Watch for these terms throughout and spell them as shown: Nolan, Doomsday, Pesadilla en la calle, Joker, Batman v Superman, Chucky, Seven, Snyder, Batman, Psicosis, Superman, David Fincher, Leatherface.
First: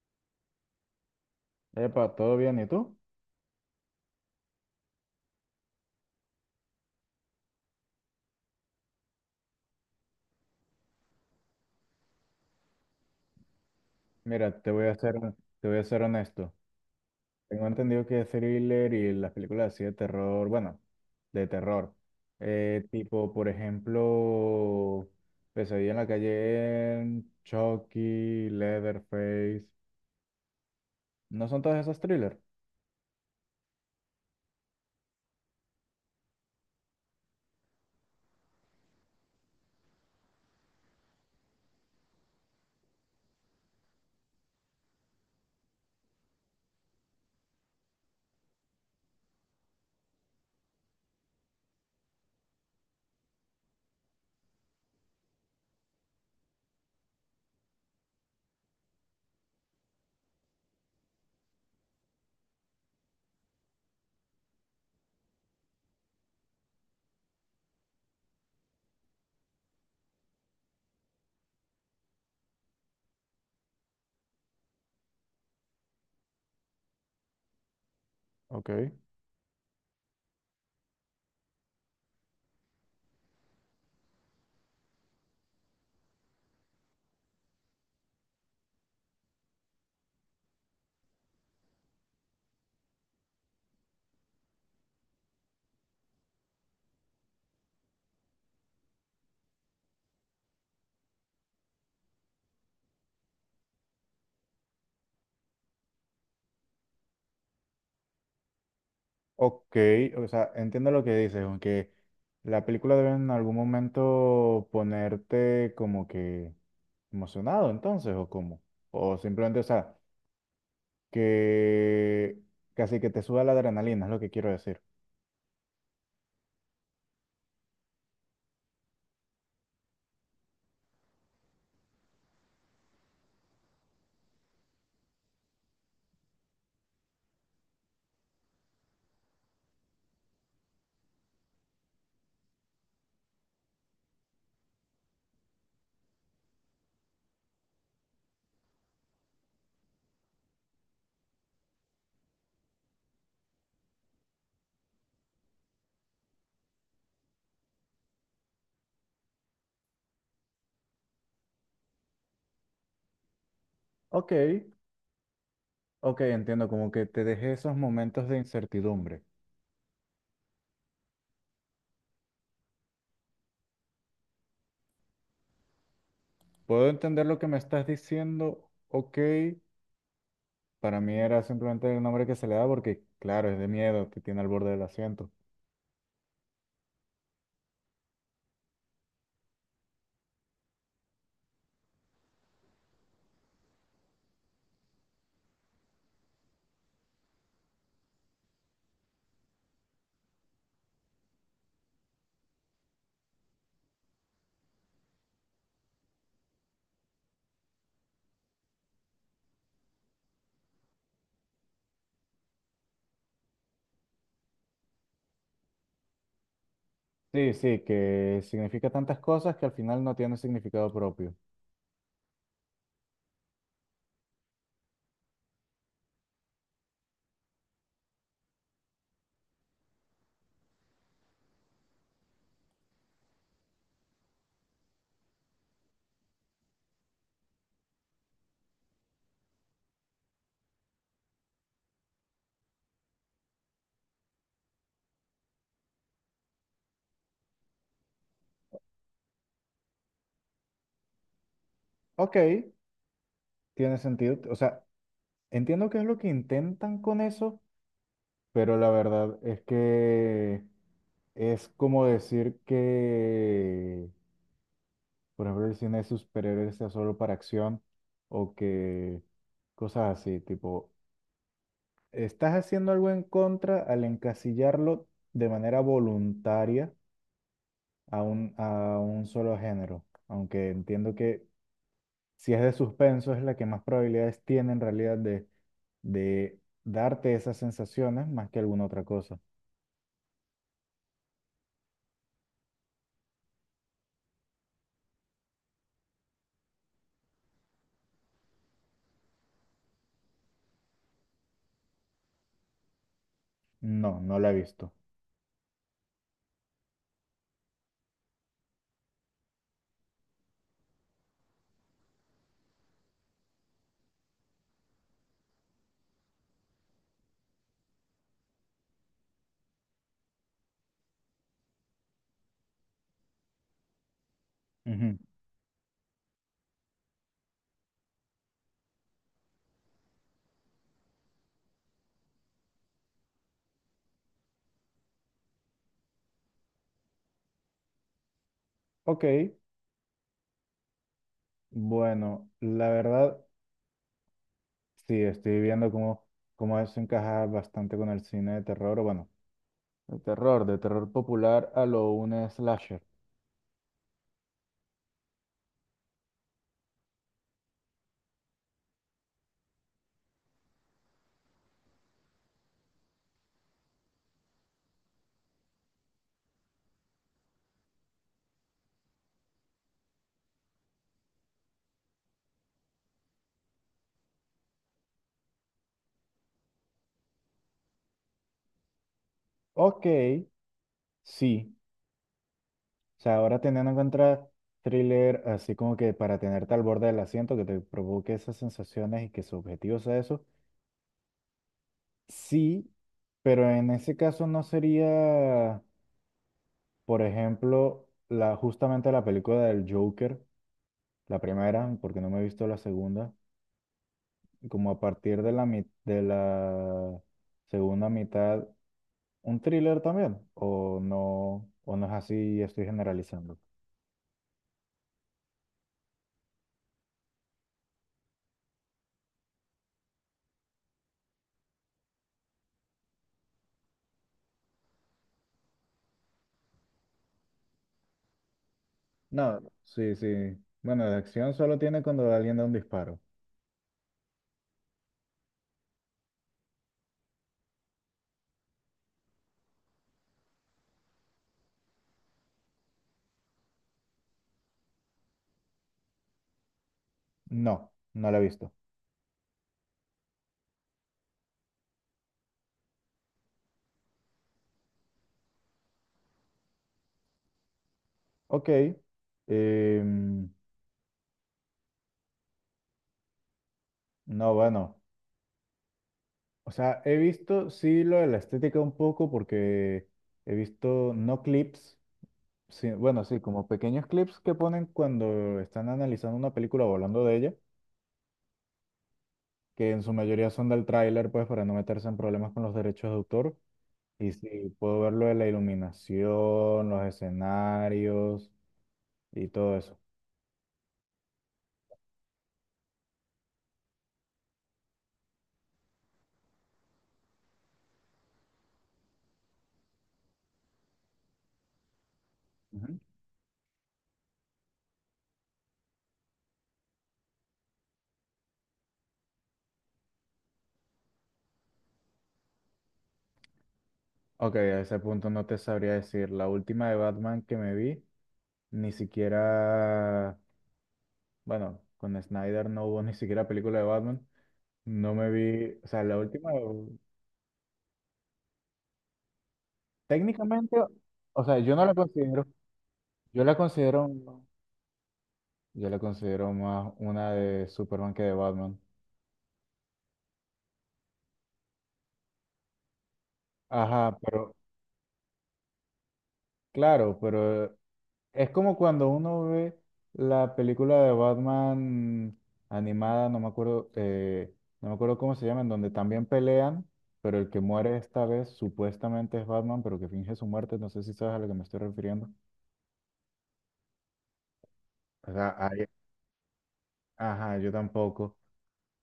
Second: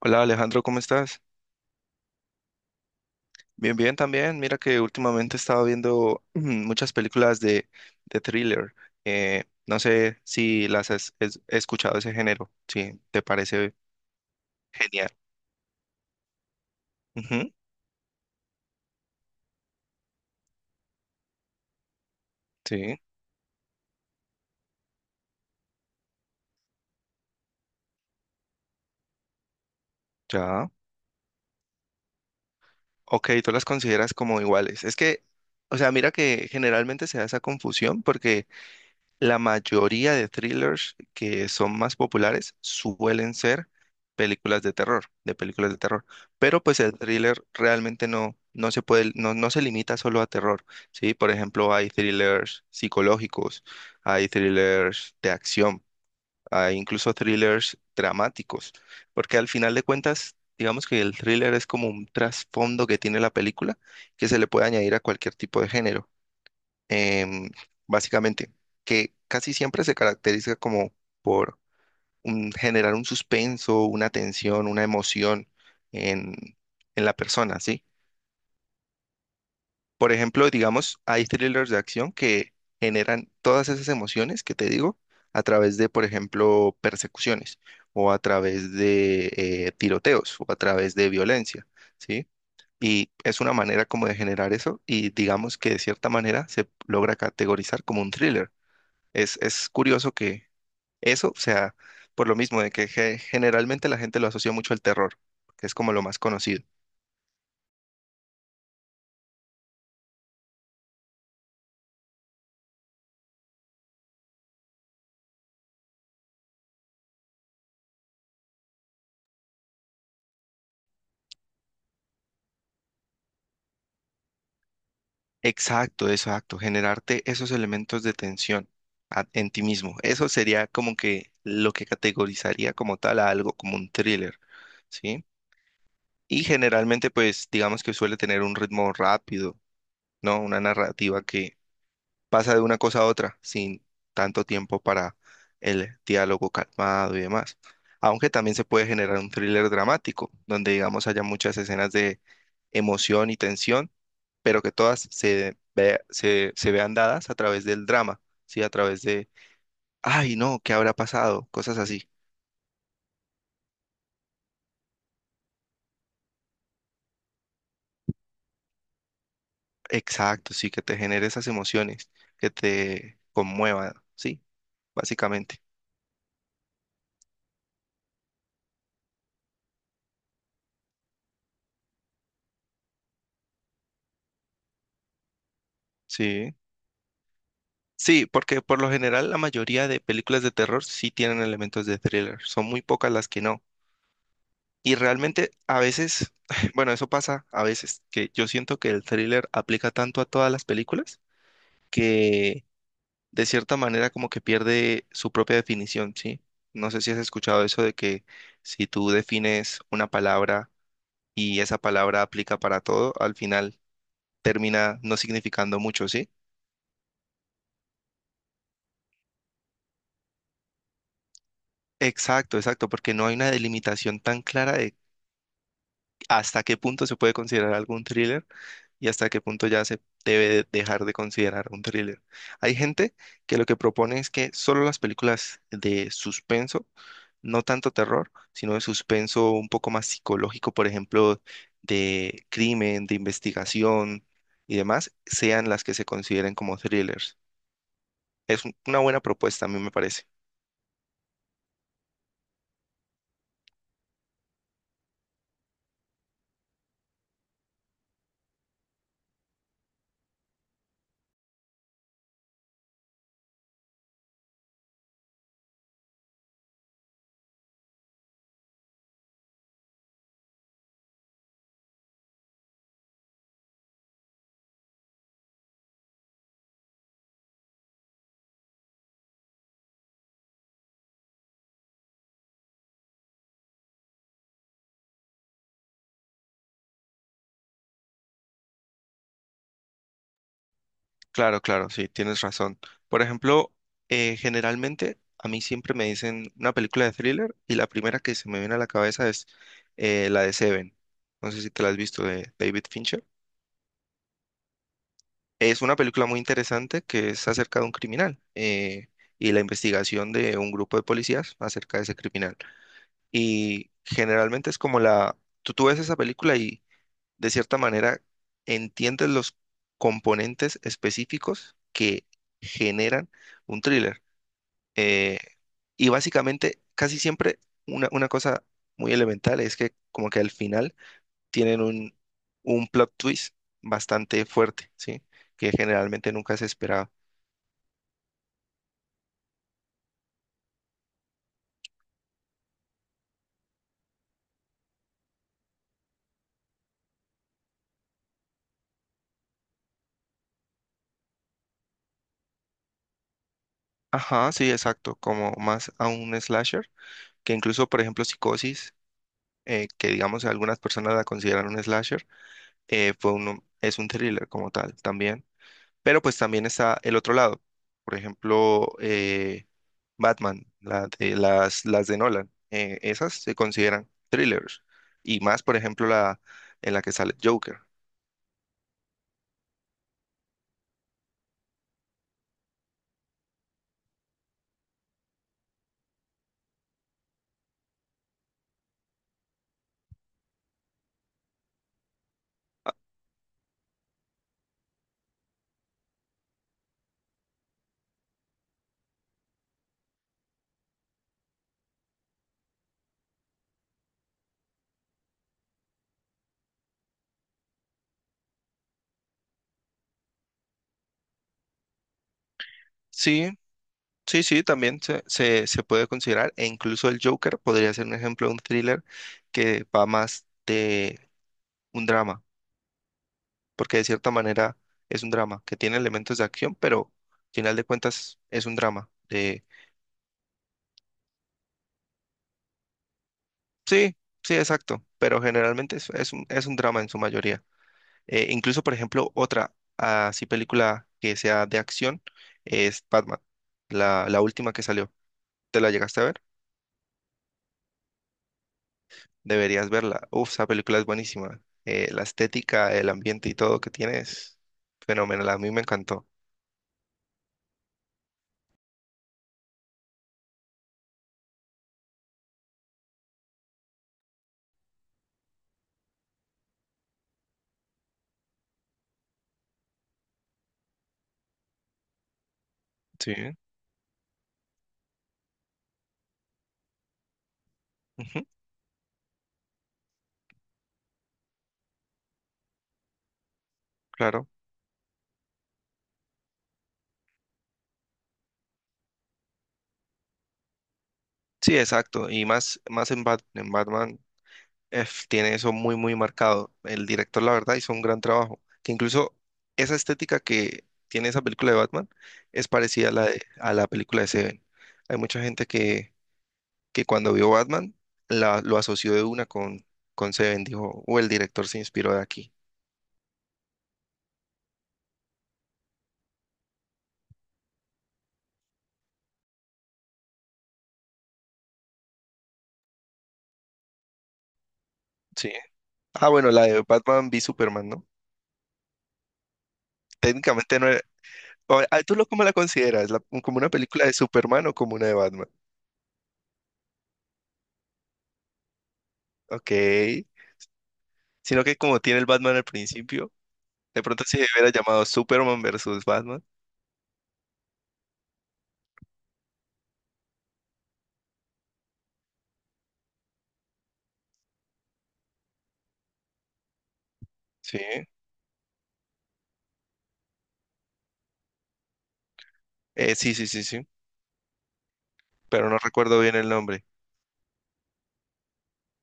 Hola Alejandro, ¿cómo estás? Epa, ¿todo bien? ¿Y tú? Bien, bien también. Mira que últimamente estaba viendo muchas películas de thriller. No sé si las has escuchado ese género, si te parece Mira, genial. Te voy a ser honesto. Ujú, Tengo entendido que thriller y las películas así de terror, bueno, de terror, sí, tipo, por ejemplo, Pesadilla en la calle, en Chucky, Leatherface, ya. ¿no son todas esas thriller? Ok, tú las consideras como iguales. Es que, o sea, mira que generalmente se da esa confusión porque la mayoría de thrillers que son más populares suelen ser películas de terror, de películas de terror. Pero pues el thriller realmente no se puede, no se limita solo a terror, ¿sí? Por ejemplo, hay thrillers psicológicos, hay thrillers de acción, hay incluso thrillers dramáticos, porque al final de cuentas, digamos que el thriller es como un trasfondo que tiene la película que se le puede añadir a cualquier tipo de género, em, básicamente, que casi siempre se caracteriza como por generar un suspenso, una tensión, una emoción en, en la persona, ¿sí? Ok. Por ejemplo, digamos, hay thrillers de acción que generan todas esas emociones que te digo a través de, por ejemplo, persecuciones o a través de tiroteos o a través de violencia, ¿sí? Y es una manera como de generar eso y digamos que de cierta manera se logra categorizar como un thriller. Es curioso que eso, o sea, por lo mismo de que generalmente la gente lo asocia mucho al terror, que es como lo más conocido. Ok, o sea, entiendo lo que dices, aunque la película debe en algún momento ponerte como que emocionado entonces, o como, o simplemente, o sea... que casi que te suba la adrenalina, es lo que quiero decir. Exacto, exacto, generarte esos elementos de tensión en ti mismo. Eso sería como que lo que categorizaría como tal a algo como un thriller, ¿sí? Y generalmente, pues, digamos que suele tener un ritmo rápido, ¿no? Una narrativa que pasa de una cosa a otra sin tanto tiempo para el diálogo calmado y demás. Aunque también se puede generar un thriller dramático, donde digamos haya muchas escenas de emoción y tensión, pero que todas se vean dadas a través del drama, ¿sí? A través de, ay, no, ¿qué habrá pasado? Cosas así. Ok, ok, entiendo, como que te dejé esos momentos de incertidumbre. Exacto, sí, que te genere esas emociones, que te conmuevan, ¿sí? Básicamente, Puedo entender lo que me estás diciendo, ok, para mí era simplemente el nombre que se le da porque, claro, es de miedo, te tiene al borde del asiento. sí. Sí, porque por lo general la mayoría de películas de terror sí tienen elementos de thriller, son muy pocas las que no. Y realmente a veces, bueno, eso pasa a veces, que yo siento que el thriller aplica tanto a todas las películas que de cierta manera como que pierde su propia definición, ¿sí? No sé si has escuchado eso de que si tú defines una palabra y esa palabra aplica para todo, al final termina no significando mucho, ¿sí? Sí, sí, que significa tantas cosas que al final no tiene significado propio. Exacto, exacto, porque no hay una delimitación tan clara de hasta qué punto se puede considerar algún thriller y hasta qué punto ya se debe dejar de considerar un thriller. Hay gente que lo que propone es que solo las películas de suspenso, no tanto terror, sino de suspenso un poco más psicológico, por ejemplo, de crimen, de investigación y demás, sean las que se consideren como thrillers. Es una buena propuesta, a mí me parece. Ok, tiene sentido, o sea, entiendo qué es lo que intentan con eso, pero la verdad es que es como decir que, por ejemplo, el cine de superhéroes sea solo para acción o que cosas así, tipo, estás haciendo algo en contra al encasillarlo de manera voluntaria a a un solo género, aunque entiendo que si es de suspenso es la que más probabilidades tiene en realidad de darte esas sensaciones más que alguna otra cosa. Claro, claro, sí, tienes razón. Por ejemplo, generalmente a mí siempre me dicen una película de thriller y la primera que se me viene a la cabeza es la de Seven. No sé si te la has visto de David Fincher. No, no la he visto. Es una película muy interesante que es acerca de un criminal, y la investigación de un grupo de policías acerca de ese criminal. Y generalmente es como la... Tú ves esa película y, de cierta manera, entiendes los componentes específicos que generan un thriller. Ujú. Eh, y básicamente, casi siempre, una cosa muy elemental es que como que al final tienen un plot twist bastante fuerte, ¿sí? Que generalmente nunca se esperaba. Ok, bueno, la verdad, sí, estoy viendo cómo eso encaja bastante con el cine de terror, o bueno, de terror popular a lo un slasher. Ajá, sí, exacto, como más a un slasher, que incluso, por ejemplo, Psicosis, que digamos algunas personas la consideran un slasher, fue uno, es un thriller como tal también. Pero pues también está el otro lado. Por ejemplo, Batman, las de Nolan. Esas se consideran thrillers. Y más, por ejemplo, la en la que sale Joker. Ok, sí, o sea, ahora teniendo en cuenta thriller, así como que para tenerte al borde del asiento, que te provoque esas sensaciones y que su objetivo sea eso, sí, pero en ese caso no sería, por ejemplo, justamente la película del Joker, la primera, porque no me he visto la segunda como a partir de la segunda mitad, un thriller también, o no es así y estoy Sí, generalizando. sí, sí, también se puede considerar. E incluso el Joker podría ser un ejemplo de un thriller que va más de un drama. Porque de cierta manera es un drama que tiene elementos de acción, pero al final de cuentas es un drama. No, sí, sí. Bueno, de acción solo tiene cuando alguien da un disparo. Sí, sí, exacto, pero generalmente es un drama en su mayoría. Incluso, por ejemplo, otra así película que sea de acción es Batman, la última que salió. ¿Te la llegaste a ver? No, no la he visto. Deberías verla. Uf, esa película es buenísima. La estética, el ambiente y todo que tiene es fenomenal. A mí me encantó. Ok. em, no, bueno. O sea, he visto, sí, lo de la estética un poco porque he visto no clips, sí, bueno, sí, Sí, como pequeños clips que ponen cuando están analizando una película o hablando de ella. ujú, Que en su mayoría son del tráiler, pues para no meterse en problemas con los derechos de autor. Y claro. sí, puedo ver lo de la iluminación, los escenarios y todo eso. Sí, exacto. Y más, más en Batman. Tiene eso muy, muy marcado. El director, la verdad, hizo un gran trabajo. Que incluso esa estética que tiene esa película de Batman es Ujú. parecida a la de, a la película de Seven. Hay mucha gente que cuando vio Batman lo asoció de una con Seven. Dijo, o el director se inspiró de aquí. Ok, a ese punto no te sabría decir. La última de Batman que me vi, ni siquiera, bueno, con Snyder no hubo ni siquiera película de Batman. No me Sí. vi, o sea, la Ah, bueno, última, la de Batman v Superman, ¿no? técnicamente, Técnicamente no era... o sea, yo o- no la ah, ¿Tú lo cómo considero, la consideras? ¿La- yo la como una película considero, de Superman o como una de Batman? yo la considero más una de Superman que de Batman. Ok. Sino que como tiene el Batman al principio. De Ajá, pronto si pero, hubiera llamado Superman versus Batman. claro, pero es como cuando uno ve la película de Batman animada, no me acuerdo, no me acuerdo cómo se llama, en donde también pelean, pero el que Sí. muere esta vez supuestamente es Batman, pero que finge su muerte, no sé si sabes a lo que me estoy refiriendo. Sí, sí, sí, sí. O sea, Pero no ahí- recuerdo bien el nombre. ajá, yo tampoco,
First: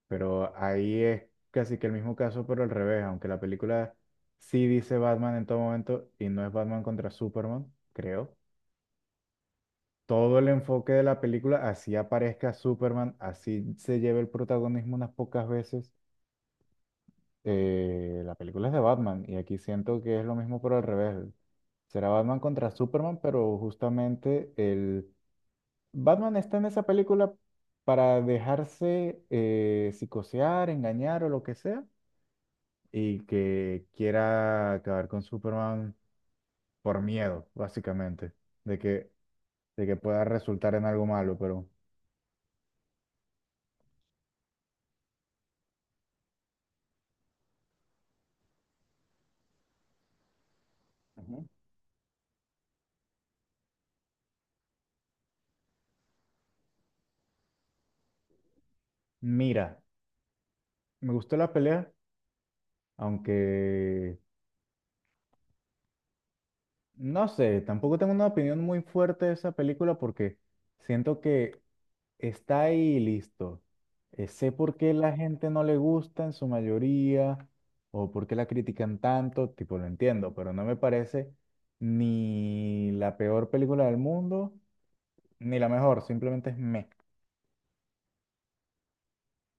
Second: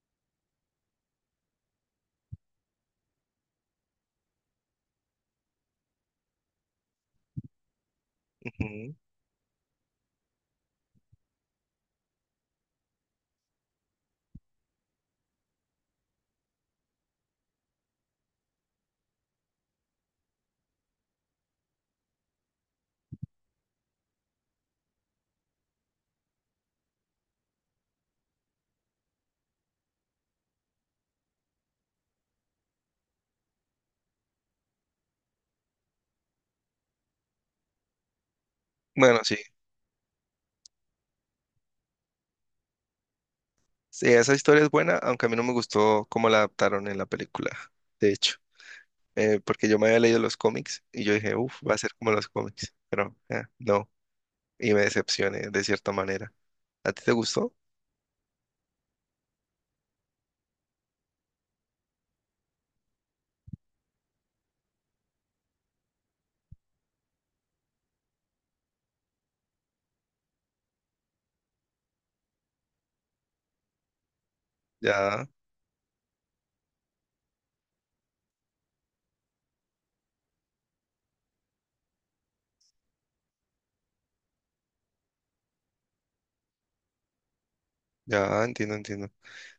pero ahí es casi que el mismo caso, pero al revés, aunque la película sí dice Batman en todo momento y no es Batman contra Superman, creo. Ujú. Todo el enfoque de la película, así aparezca Superman, así se lleve el protagonismo unas pocas veces. La película es de Batman y aquí siento que es lo mismo pero al revés. Será Batman contra Superman, pero justamente el Batman está en esa película para dejarse psicosear, engañar o lo que sea y que quiera acabar con Superman por miedo, básicamente, de que, Bueno, sí. de que pueda resultar en algo malo, pero... Sí, esa historia es buena, aunque a mí no me gustó cómo la adaptaron en la película, de hecho. Porque yo me había leído los cómics y yo dije, Ujú. uff, va a ser como los cómics. Pero no. Y me decepcioné de cierta manera. ¿A ti te gustó? Mira, me gustó la pelea, aunque no sé, tampoco tengo una opinión muy fuerte de esa película porque siento que está ahí y listo. Sé por qué la Ya, gente no le gusta en su mayoría o por qué la critican tanto, tipo lo entiendo, pero no me parece ni la peor película del mundo ni la mejor, simplemente es me. ya, entiendo, entiendo.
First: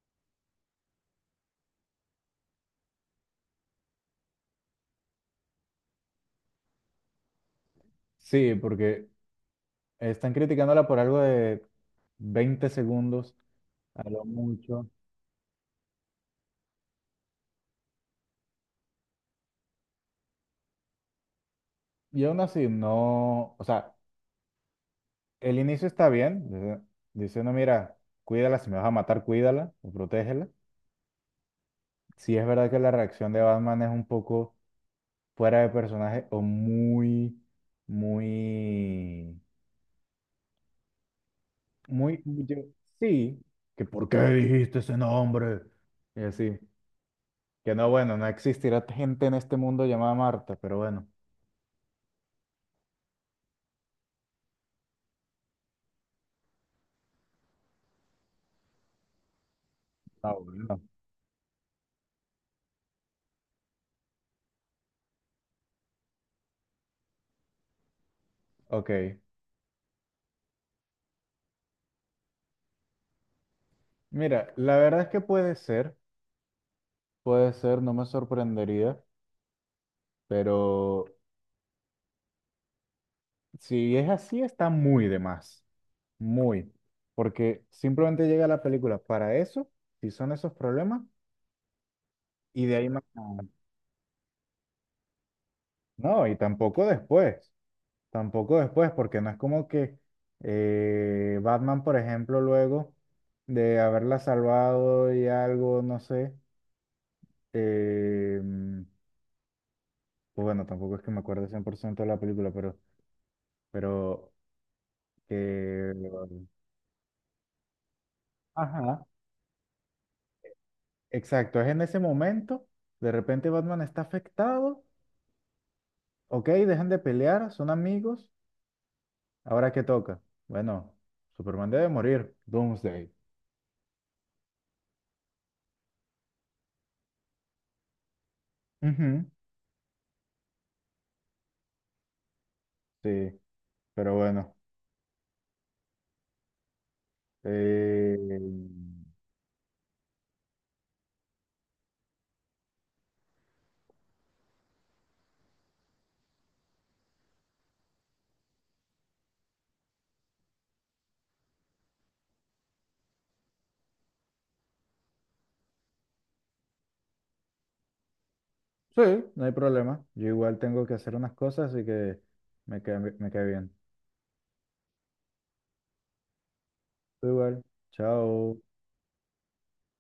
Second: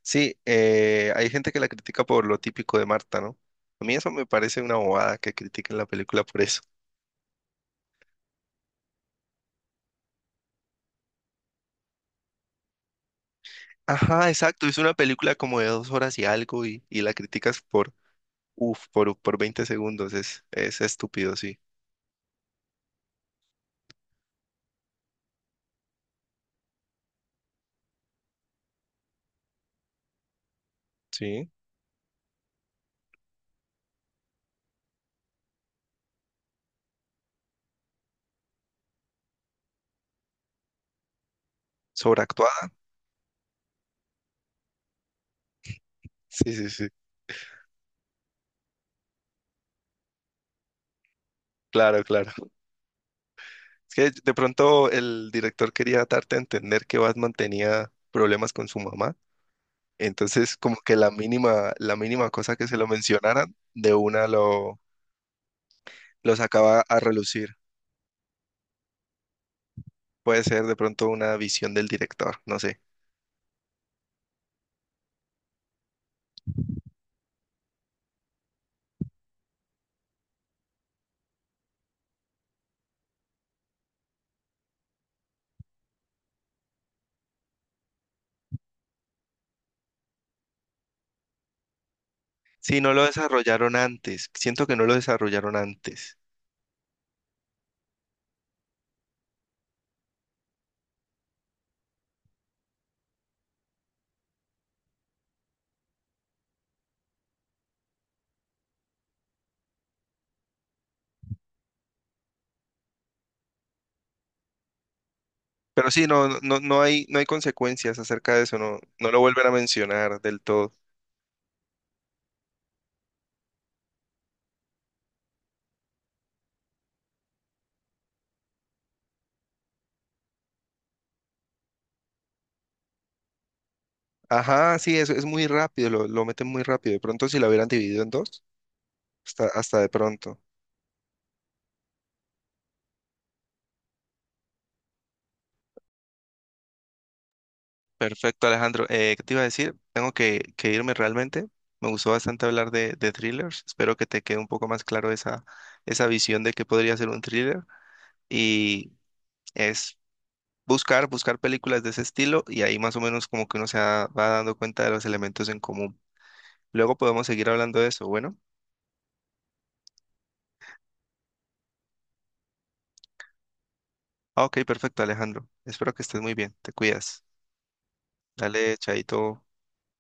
Sí, hay gente que la critica por lo típico de Marta, ¿no? A mí eso me parece una bobada que critiquen la película por eso. Sí, porque están criticándola por algo de 20 segundos a lo Ajá, exacto. Es mucho. una película como de 2 horas y algo, y la criticas por, uf, por, 20 segundos. Es estúpido, sí. Y aún así, no, o sea, el inicio está bien, diciendo, mira, cuídala, si me vas a matar, cuídala o protégela. Sí. Sí es verdad que la reacción de Batman es un poco fuera de personaje o muy, muy, yo- Sobreactuada. sí, que ¿por qué dijiste ese nombre? Y Sí, así, sí, sí. que no, bueno, no existirá gente en este mundo llamada Marta, pero bueno. Claro, claro. Es que de pronto el director quería darte a entender que Batman tenía problemas con su mamá. Ah, Entonces, como bueno. que la mínima cosa que se lo mencionaran, de una lo sacaba a relucir. Ok, Puede ser de pronto una visión del director, no sé. mira, la verdad es que puede ser, no me sorprendería. Pero si es así, está muy de más, muy, porque simplemente llega la película para eso, si son esos problemas, y de Sí, ahí no más lo nada. desarrollaron antes. Siento que no lo desarrollaron antes. No, y tampoco después, porque no es como que Batman, por ejemplo, luego de haberla salvado y algo, no sé, eh, pues bueno, tampoco es que me acuerde 100% de la película, pero Pero que... sí, no hay consecuencias acerca de eso, no, Ajá. no lo vuelven a mencionar del todo. Exacto, es en ese momento, de repente Batman está afectado, ok, dejan de pelear, son amigos, ahora qué toca. Bueno, Superman debe morir, Doomsday. Ajá, sí, es muy rápido, lo meten muy rápido. De pronto si lo hubieran dividido en dos, Ujú, hasta, hasta de pronto. sí, pero bueno, eh, Perfecto, Alejandro. ¿Qué te iba a decir? Tengo que irme realmente. Me gustó bastante hablar de thrillers. Espero que te quede un poco más claro esa visión de qué podría ser un thriller. Y es buscar, buscar películas de ese estilo y ahí más o menos como que uno se va dando cuenta de los elementos en común. Luego podemos seguir hablando de eso. Bueno. sí, no hay problema, yo igual tengo que hacer unas cosas, así que me cae bien. Ah, ok, perfecto, Alejandro. Espero que estés muy bien. Te cuidas. Tú igual, chao. Dale, chaito.